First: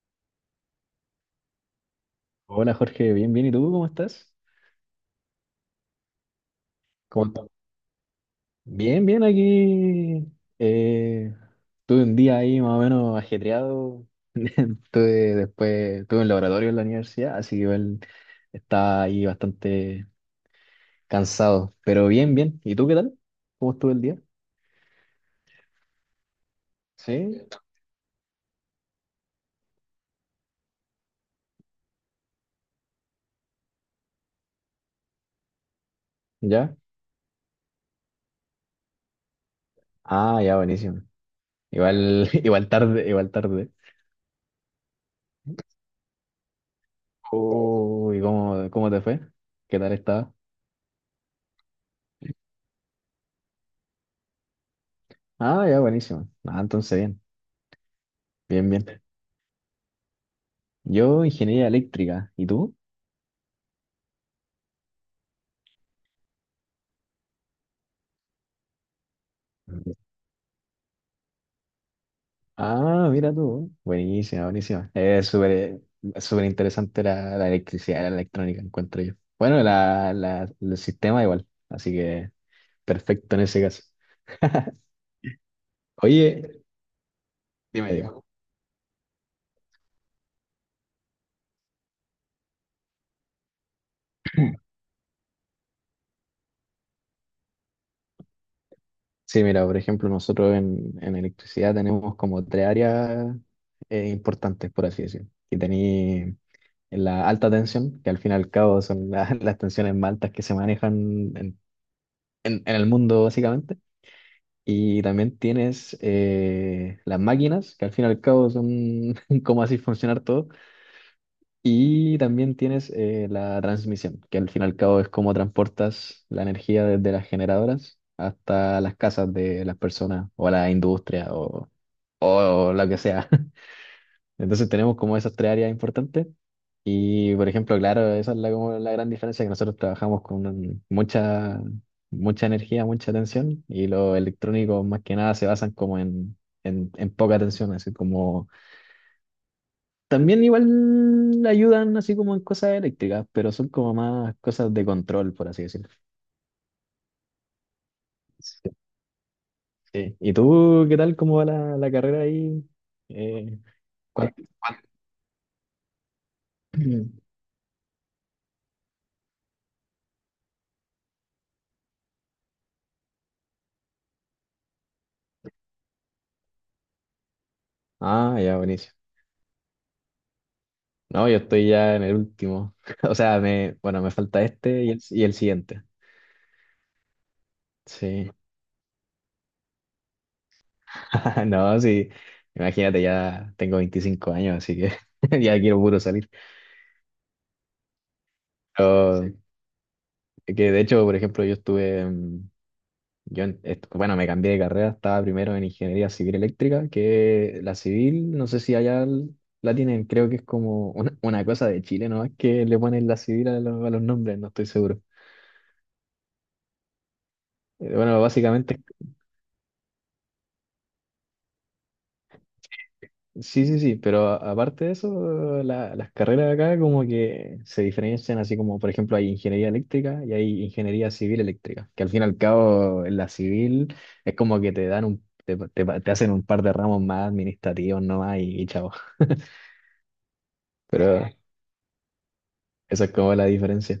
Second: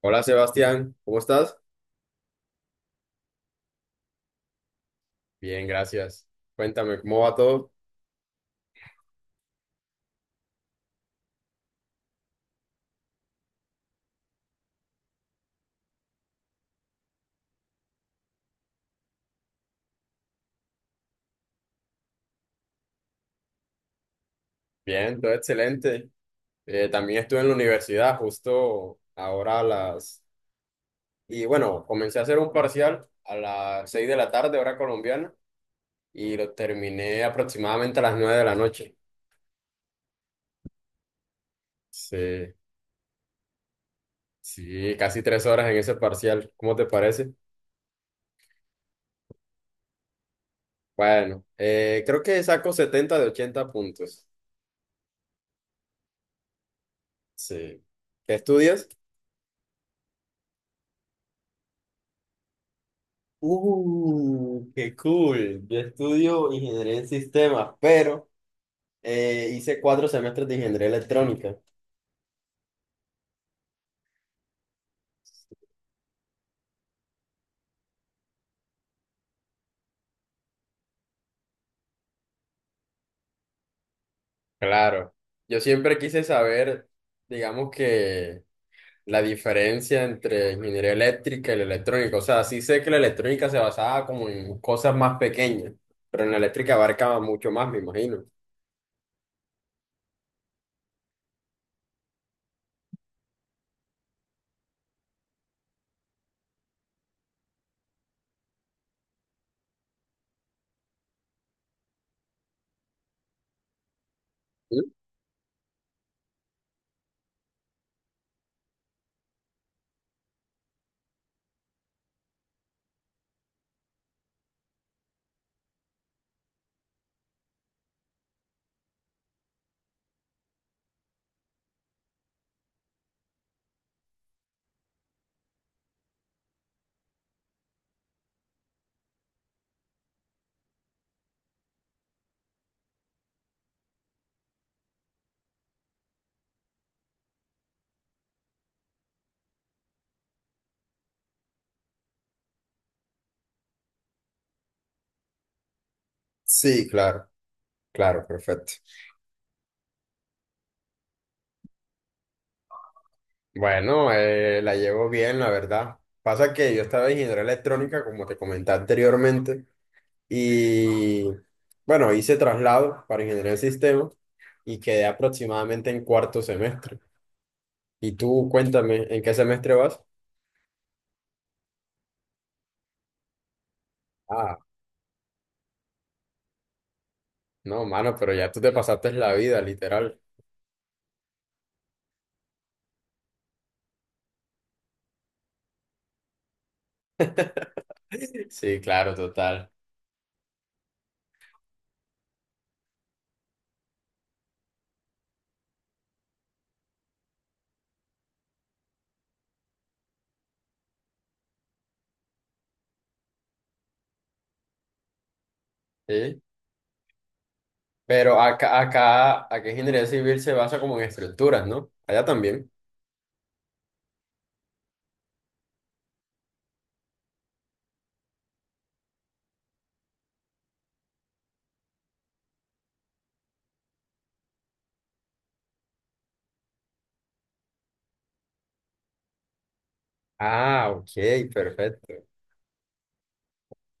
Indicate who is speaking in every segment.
Speaker 1: Hola Sebastián, ¿cómo estás?
Speaker 2: Hola Jorge, bien, bien. ¿Y tú cómo estás?
Speaker 1: Bien, gracias. Cuéntame, ¿cómo
Speaker 2: ¿Cómo
Speaker 1: va
Speaker 2: estás?
Speaker 1: todo?
Speaker 2: Bien, bien aquí. eh, Tuve un día ahí más o menos ajetreado. Tuve Tuve un laboratorio en la universidad, así que igual estaba ahí bastante cansado. Pero bien, bien. ¿Y tú qué tal? ¿Cómo estuvo el día?
Speaker 1: Bien, todo excelente. También estuve
Speaker 2: ¿Sí?
Speaker 1: en la universidad justo ahora a las... Y bueno, comencé a hacer un parcial a las 6 de la tarde, hora colombiana, y lo
Speaker 2: ¿Ya?
Speaker 1: terminé aproximadamente a las 9 de la noche.
Speaker 2: Ah, ya, buenísimo. Igual,
Speaker 1: Sí,
Speaker 2: igual tarde, igual tarde.
Speaker 1: sí, casi 3 horas en ese parcial. ¿Cómo te parece?
Speaker 2: Uy, ¿cómo te fue? ¿Qué tal estaba?
Speaker 1: Bueno, creo que saco 70 de 80 puntos.
Speaker 2: Ah, ya, buenísimo. Ah, entonces bien,
Speaker 1: Sí. ¿Qué
Speaker 2: bien,
Speaker 1: estudias?
Speaker 2: bien. Yo, ingeniería eléctrica. ¿Y tú?
Speaker 1: Qué cool. Yo estudio ingeniería en sistemas, pero hice
Speaker 2: Mm.
Speaker 1: cuatro semestres de ingeniería electrónica.
Speaker 2: Ah, mira tú. Buenísima, buenísima. Es súper, súper interesante la electricidad, la electrónica, encuentro yo. Bueno, el sistema igual. Así que perfecto en ese caso.
Speaker 1: Claro, yo siempre quise
Speaker 2: Oye,
Speaker 1: saber, digamos
Speaker 2: dime, digo.
Speaker 1: que la diferencia entre ingeniería eléctrica y la electrónica. O sea, sí sé que la electrónica se basaba como en cosas más pequeñas, pero en la eléctrica abarcaba mucho más, me imagino.
Speaker 2: Sí, mira, por ejemplo, nosotros en electricidad tenemos como tres áreas importantes, por así decir. Y tenéis la alta tensión, que al fin y al cabo son las tensiones más altas que se manejan en el mundo, básicamente.
Speaker 1: ¿Sí?
Speaker 2: Y también tienes las máquinas, que al fin y al cabo son cómo así funcionar todo. Y también tienes la transmisión, que al fin y al cabo es cómo transportas la energía desde las generadoras hasta las casas de las personas o la industria o lo que sea. Entonces tenemos como esas tres áreas importantes. Y por ejemplo, claro, esa es la, como la gran diferencia, que nosotros trabajamos con mucha, mucha energía, mucha tensión, y los electrónicos más que nada se basan como en poca tensión, así como también igual ayudan así como en cosas eléctricas, pero son como más cosas de control, por así decirlo.
Speaker 1: Sí, claro, claro,
Speaker 2: Sí.
Speaker 1: perfecto.
Speaker 2: Sí. ¿Y tú qué tal? ¿Cómo va la carrera ahí? Eh,
Speaker 1: Bueno,
Speaker 2: ¿cuál-
Speaker 1: la
Speaker 2: cuál-
Speaker 1: llevo bien, la verdad. Pasa que yo estaba en ingeniería electrónica, como te comenté anteriormente, y bueno, hice traslado para ingeniería de sistema y quedé aproximadamente en cuarto semestre. Y
Speaker 2: Ah,
Speaker 1: tú,
Speaker 2: ya, buenísimo.
Speaker 1: cuéntame, ¿en qué semestre vas?
Speaker 2: No, yo estoy ya en el último. O sea, me, bueno, me falta
Speaker 1: Ah,
Speaker 2: este y el siguiente.
Speaker 1: no, mano,
Speaker 2: Sí.
Speaker 1: pero ya tú te pasaste la vida, literal.
Speaker 2: No, sí. Imagínate, ya tengo 25 años, así que ya quiero puro salir.
Speaker 1: Sí, claro,
Speaker 2: Pero, sí.
Speaker 1: total.
Speaker 2: Que de hecho, por ejemplo, yo estuve, mm, yo, en- est- bueno, me cambié de carrera, estaba primero en ingeniería civil eléctrica, que la civil, no sé si allá la tienen, creo que es como una cosa de Chile, ¿no? Es que le ponen la civil a los nombres, no estoy seguro.
Speaker 1: Sí.
Speaker 2: Bueno,
Speaker 1: Pero
Speaker 2: básicamente
Speaker 1: acá ingeniería civil se basa como en estructuras, ¿no? Allá también.
Speaker 2: sí, sí, sí, pero aparte de eso, las carreras de acá como que se diferencian, así como por ejemplo hay ingeniería eléctrica y hay ingeniería civil eléctrica, que al fin y al cabo en la civil es como que te dan un, te- te hacen un par de ramos más administrativos nomás y chao,
Speaker 1: Ah,
Speaker 2: pero eso
Speaker 1: ok, perfecto.
Speaker 2: es como la diferencia.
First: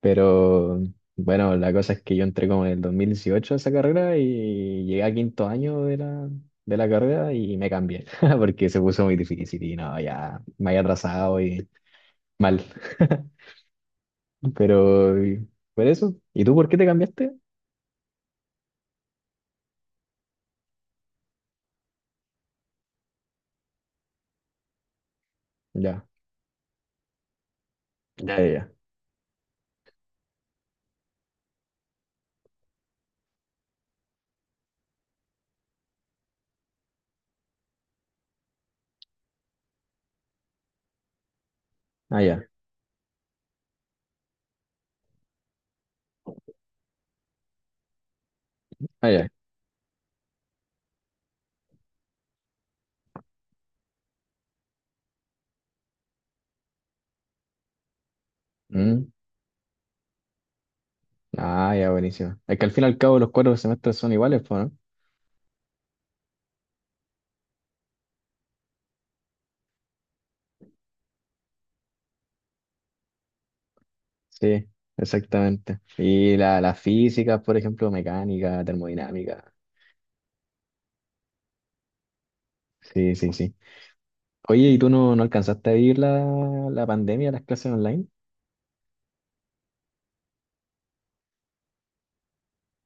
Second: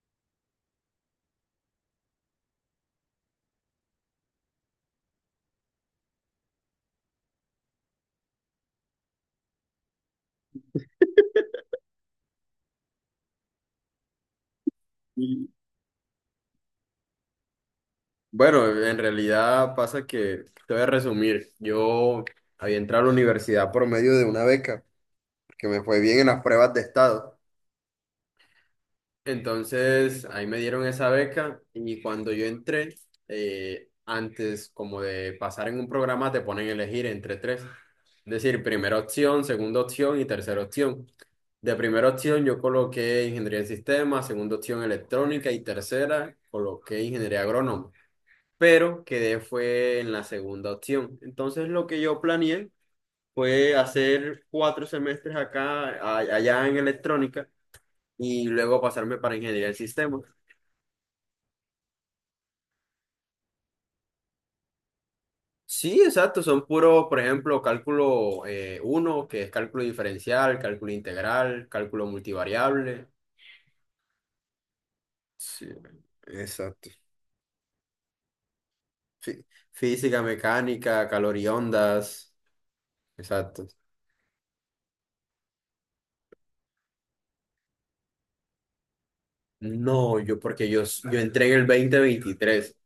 Speaker 2: Pero bueno, la cosa es que yo entré como en el 2018 a esa carrera y llegué a quinto año de la carrera y me cambié porque se puso muy difícil y no, ya me había atrasado y... Mal. Pero, y- por eso. ¿Y tú por qué te cambiaste?
Speaker 1: Bueno, en realidad pasa que, te voy a resumir, yo había entrado a la universidad por medio de una beca, que me fue
Speaker 2: Ya,
Speaker 1: bien en las pruebas de estado.
Speaker 2: ya, ya, ya.
Speaker 1: Entonces, ahí me dieron esa beca y cuando yo entré, antes como de pasar en un programa, te ponen a elegir entre tres. Es decir, primera opción, segunda opción y tercera opción. De primera
Speaker 2: Ah,
Speaker 1: opción
Speaker 2: ya,
Speaker 1: yo coloqué ingeniería en sistemas, segunda opción electrónica y tercera coloqué ingeniería agrónoma, pero
Speaker 2: ah, ya.
Speaker 1: quedé fue en la segunda opción. Entonces lo que yo planeé fue hacer cuatro semestres acá, allá en electrónica, y luego
Speaker 2: Mm.
Speaker 1: pasarme para ingeniería del sistema.
Speaker 2: Ah, ya, buenísimo. Es que al fin y al cabo los cuatro semestres son iguales, po, ¿no?
Speaker 1: Sí, exacto, son puros, por ejemplo, cálculo, uno que es cálculo diferencial, cálculo integral, cálculo multivariable.
Speaker 2: Sí,
Speaker 1: Sí,
Speaker 2: exactamente. Y la
Speaker 1: exacto.
Speaker 2: física por ejemplo, mecánica,
Speaker 1: Fí-
Speaker 2: termodinámica.
Speaker 1: física, mecánica, calor y ondas.
Speaker 2: Sí, sí, sí.
Speaker 1: Exacto.
Speaker 2: Oye, ¿y tú no, no alcanzaste a vivir la pandemia, las clases online?
Speaker 1: No, yo porque yo entré en el 2023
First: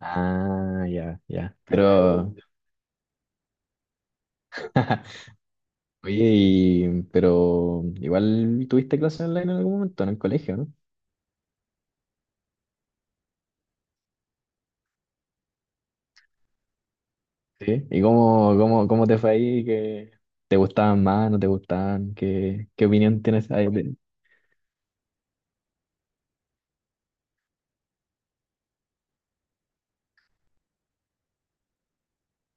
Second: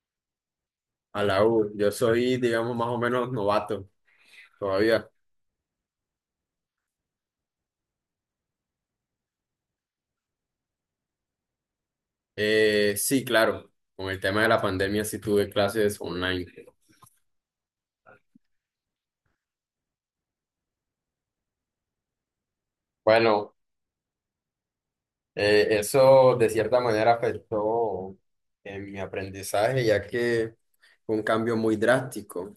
Speaker 2: Ah, ya,
Speaker 1: a la
Speaker 2: ya.
Speaker 1: U.
Speaker 2: Pero,
Speaker 1: Yo soy, digamos, más o menos novato todavía.
Speaker 2: oye, pero igual tuviste clases online en algún momento, en el colegio, ¿no?
Speaker 1: Sí, claro, con el tema de la pandemia sí tuve clases online.
Speaker 2: Sí. ¿Y cómo te fue ahí? ¿Qué te gustaban más? ¿No te gustaban? ¿Qué, qué opinión tienes
Speaker 1: Bueno,
Speaker 2: ahí?
Speaker 1: eso de cierta manera afectó en mi aprendizaje, ya que fue un cambio muy drástico.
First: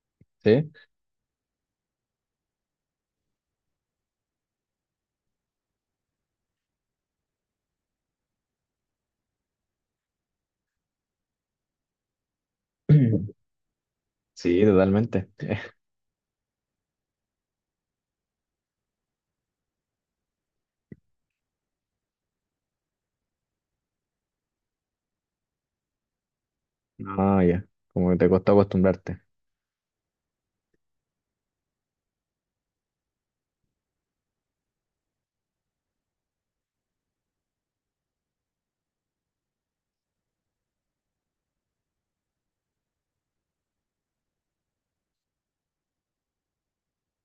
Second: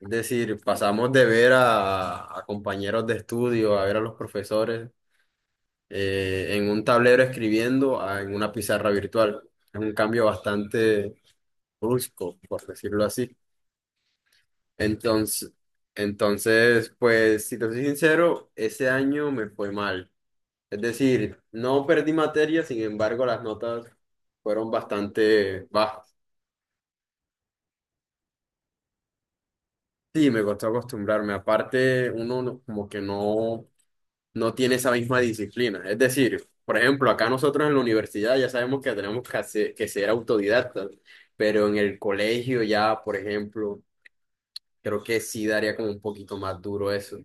Speaker 1: Es decir,
Speaker 2: ¿Sí?
Speaker 1: pasamos de ver a compañeros de estudio, a ver a los profesores en un tablero escribiendo a en una pizarra virtual. Es un cambio bastante brusco, por decirlo así.
Speaker 2: Sí, totalmente.
Speaker 1: Entonces, pues, si te soy sincero, ese año me fue mal. Es decir, no perdí materia, sin embargo, las notas fueron bastante bajas.
Speaker 2: No, ya. Como que te costó acostumbrarte.
Speaker 1: Sí, me costó acostumbrarme. Aparte, uno como que no, no tiene esa misma disciplina. Es decir, por ejemplo, acá nosotros en la universidad ya sabemos que tenemos que que ser autodidactas, pero en el colegio ya, por ejemplo, creo que sí daría como un poquito más duro eso.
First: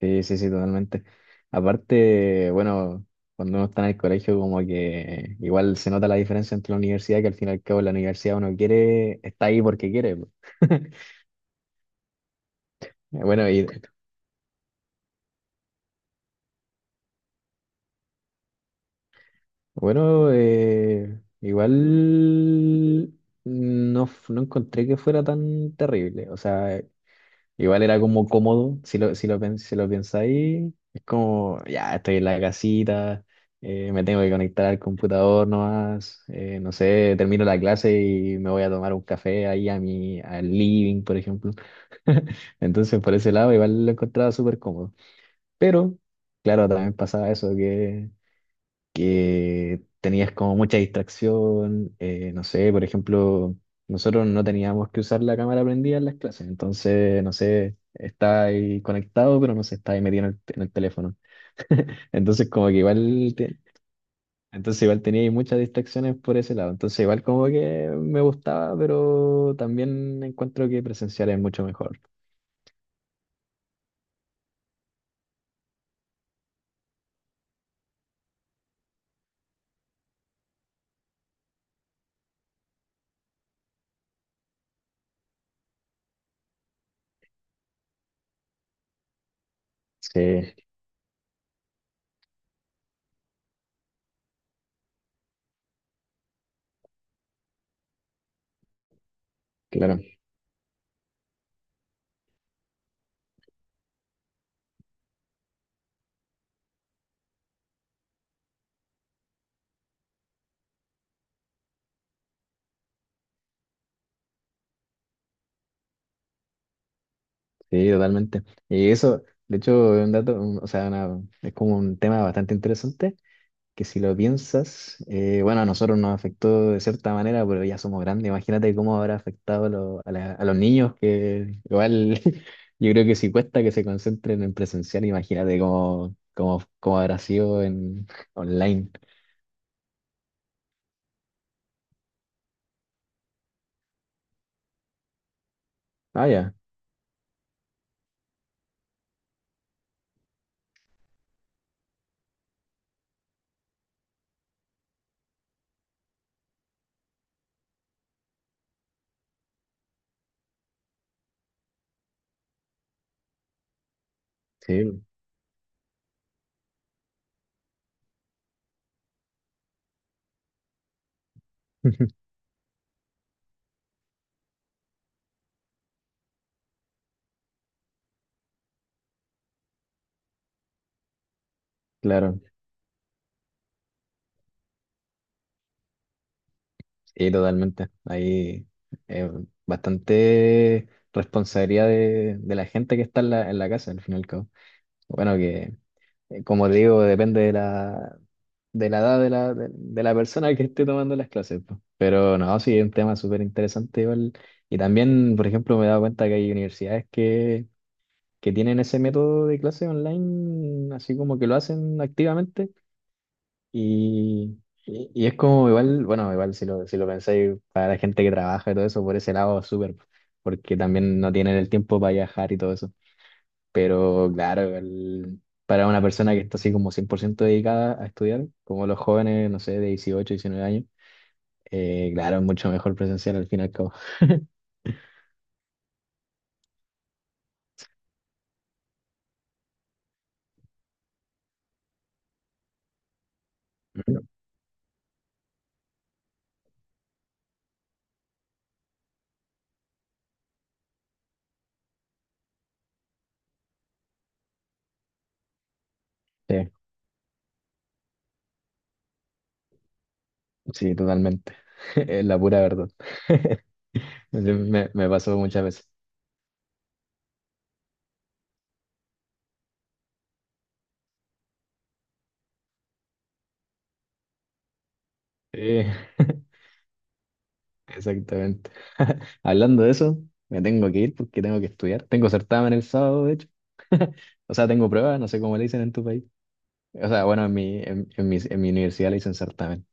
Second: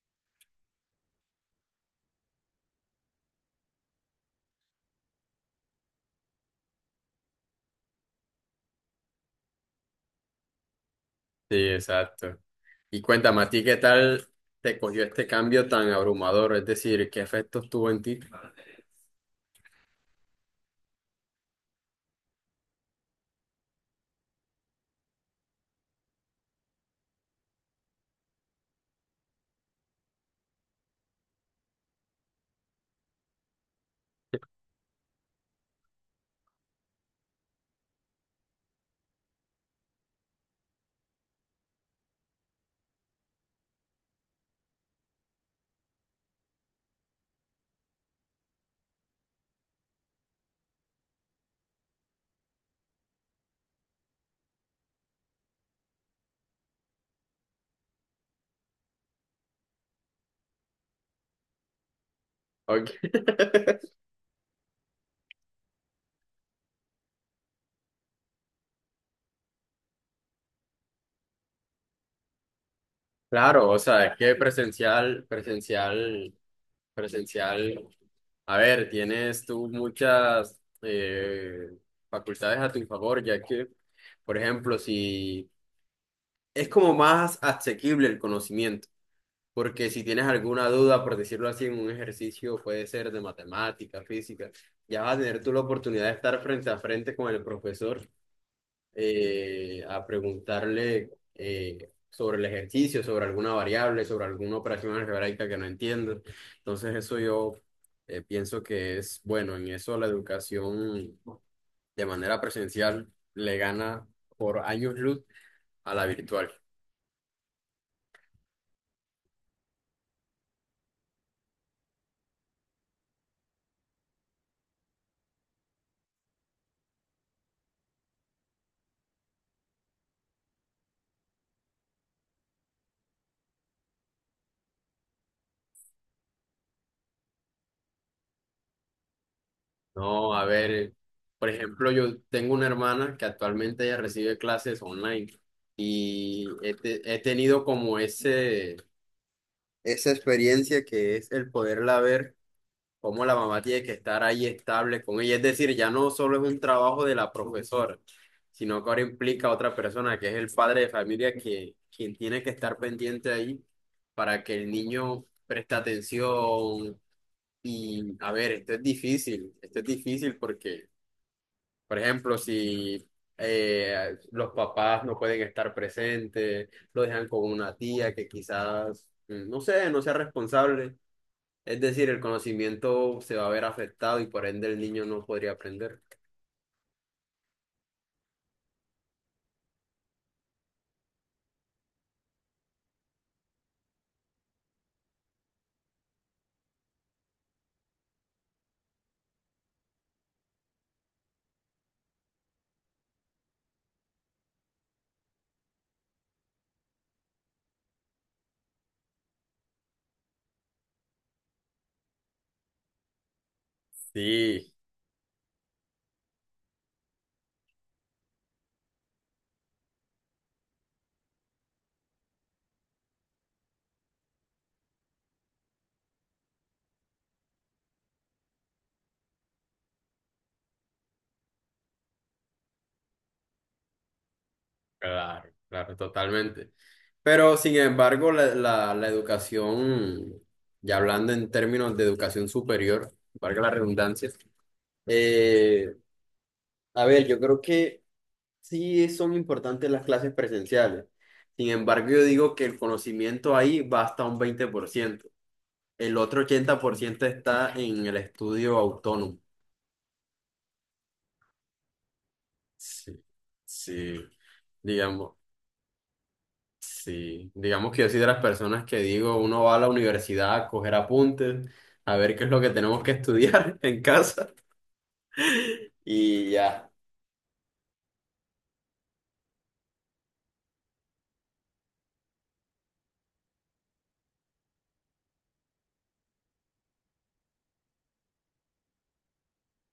Speaker 2: Sí, sí, sí, totalmente. Aparte, bueno, cuando uno está en el colegio, como que igual se nota la diferencia entre la universidad, que al fin y al cabo la universidad uno quiere, está ahí porque quiere, po.
Speaker 1: Sí, exacto. Y cuéntame, ¿a
Speaker 2: Bueno,
Speaker 1: ti
Speaker 2: y
Speaker 1: qué tal te cogió este cambio tan abrumador? Es decir, ¿qué efectos tuvo en ti?
Speaker 2: Bueno, igual no, no encontré que fuera tan terrible. O sea, igual era como cómodo, si lo pensáis, es como, ya estoy en la casita, me tengo que conectar al computador nomás, no sé, termino la clase y me voy a tomar un café ahí a mi, al living, por ejemplo. Entonces, por ese lado, igual lo encontraba súper cómodo. Pero, claro, también pasaba eso que tenías como mucha distracción, no sé, por ejemplo, nosotros no teníamos que usar la cámara prendida en las clases, entonces, no sé, está ahí conectado, pero no se está ahí metido en el teléfono. Entonces, como que
Speaker 1: Ok.
Speaker 2: entonces igual tenía ahí muchas distracciones por ese lado, entonces igual como que me gustaba, pero también encuentro que presencial es mucho mejor.
Speaker 1: Claro, o sea, es que presencial, presencial, presencial. A ver, tienes tú muchas facultades a tu favor, ya que, por ejemplo, si es como más asequible el conocimiento. Porque si tienes
Speaker 2: Sí,
Speaker 1: alguna duda, por decirlo así, en un ejercicio puede ser de matemática, física, ya vas a tener tú la oportunidad de estar frente a frente con el profesor,
Speaker 2: claro,
Speaker 1: a preguntarle, sobre el ejercicio, sobre alguna variable, sobre alguna operación algebraica que no entiendes. Entonces eso yo, pienso que es bueno. En eso la educación de manera presencial le gana por años luz a la virtual.
Speaker 2: sí, totalmente. Y eso, de hecho, es o sea, es como un tema bastante interesante, que si lo piensas, bueno, a nosotros nos afectó de cierta manera, pero ya somos grandes. Imagínate cómo habrá afectado a los niños, que igual yo creo que si cuesta que se concentren en presencial, imagínate cómo habrá sido en online.
Speaker 1: No, a ver, por ejemplo, yo tengo una hermana que actualmente ella recibe clases online
Speaker 2: Ah,
Speaker 1: y
Speaker 2: ya,
Speaker 1: he tenido como ese, esa experiencia que es el poderla ver cómo la mamá tiene que estar ahí estable con ella. Es decir, ya no solo es un trabajo de la profesora, sino que ahora implica a otra persona que es el padre de familia que, quien tiene que estar pendiente ahí para que el
Speaker 2: sí,
Speaker 1: niño preste atención. Y a ver, esto es difícil porque... Por ejemplo, si los papás no pueden estar presentes, lo dejan con una tía que quizás, no sé, no sea responsable. Es decir, el
Speaker 2: claro,
Speaker 1: conocimiento se va a ver afectado y por ende el niño no podría aprender.
Speaker 2: sí, totalmente. Ahí eh, bastante responsabilidad de la gente que está en en la casa, al fin y al cabo. Bueno, que como te digo, depende de de la edad de la persona que esté tomando las clases, pues. Pero no, sí, es un tema súper interesante igual. Y también, por ejemplo, me he dado cuenta que hay universidades que tienen ese método de clase online, así como que lo hacen activamente. Y,
Speaker 1: Sí,
Speaker 2: y es como igual, bueno, igual si lo pensáis, para la gente que trabaja y todo eso, por ese lado, súper, porque también no tienen el tiempo para viajar y todo eso. Pero claro, para una persona que está así como 100% dedicada a estudiar, como los jóvenes, no sé, de 18, 19 años, claro, es mucho mejor presencial al fin y al cabo.
Speaker 1: claro, claro, totalmente. Pero sin embargo, la educación, ya hablando en términos de educación superior, valga la
Speaker 2: Ujú.
Speaker 1: redundancia, eh, a ver, yo creo que... Sí, son importantes las clases presenciales. Sin embargo, yo digo que el conocimiento ahí va hasta un 20%. El otro
Speaker 2: Sí,
Speaker 1: 80% está en el estudio autónomo.
Speaker 2: sí, totalmente. Es la pura verdad.
Speaker 1: Sí, sí,
Speaker 2: Me
Speaker 1: digamos,
Speaker 2: pasó muchas veces.
Speaker 1: sí. Digamos que yo soy de las personas que digo, uno va a la universidad a coger apuntes, a ver qué es lo que tenemos que estudiar en casa
Speaker 2: Sí,
Speaker 1: y ya.
Speaker 2: exactamente. Hablando de eso, me tengo que ir porque tengo que estudiar. Tengo certamen el sábado, de hecho. O sea, tengo pruebas, no sé cómo le dicen en tu país. O sea, bueno, en mi universidad le dicen certamen.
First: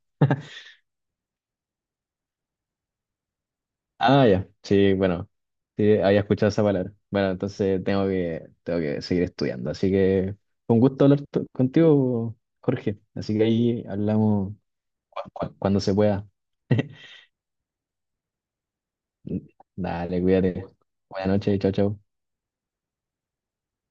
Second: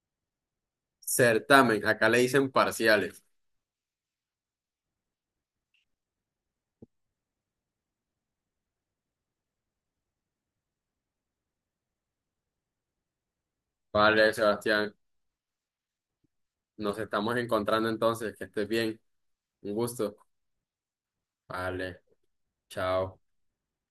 Speaker 1: Certamen, acá le dicen parciales.
Speaker 2: Ah, ya. Sí, bueno. Sí, había escuchado esa palabra. Bueno, entonces tengo que seguir estudiando. Así que fue un gusto contigo, Jorge. Así que ahí
Speaker 1: Vale,
Speaker 2: hablamos
Speaker 1: Sebastián,
Speaker 2: cuando se pueda.
Speaker 1: nos estamos encontrando entonces, que estés bien. Un gusto.
Speaker 2: Dale, cuídate. Buenas noches, chao, chao.
Speaker 1: Vale. Chao.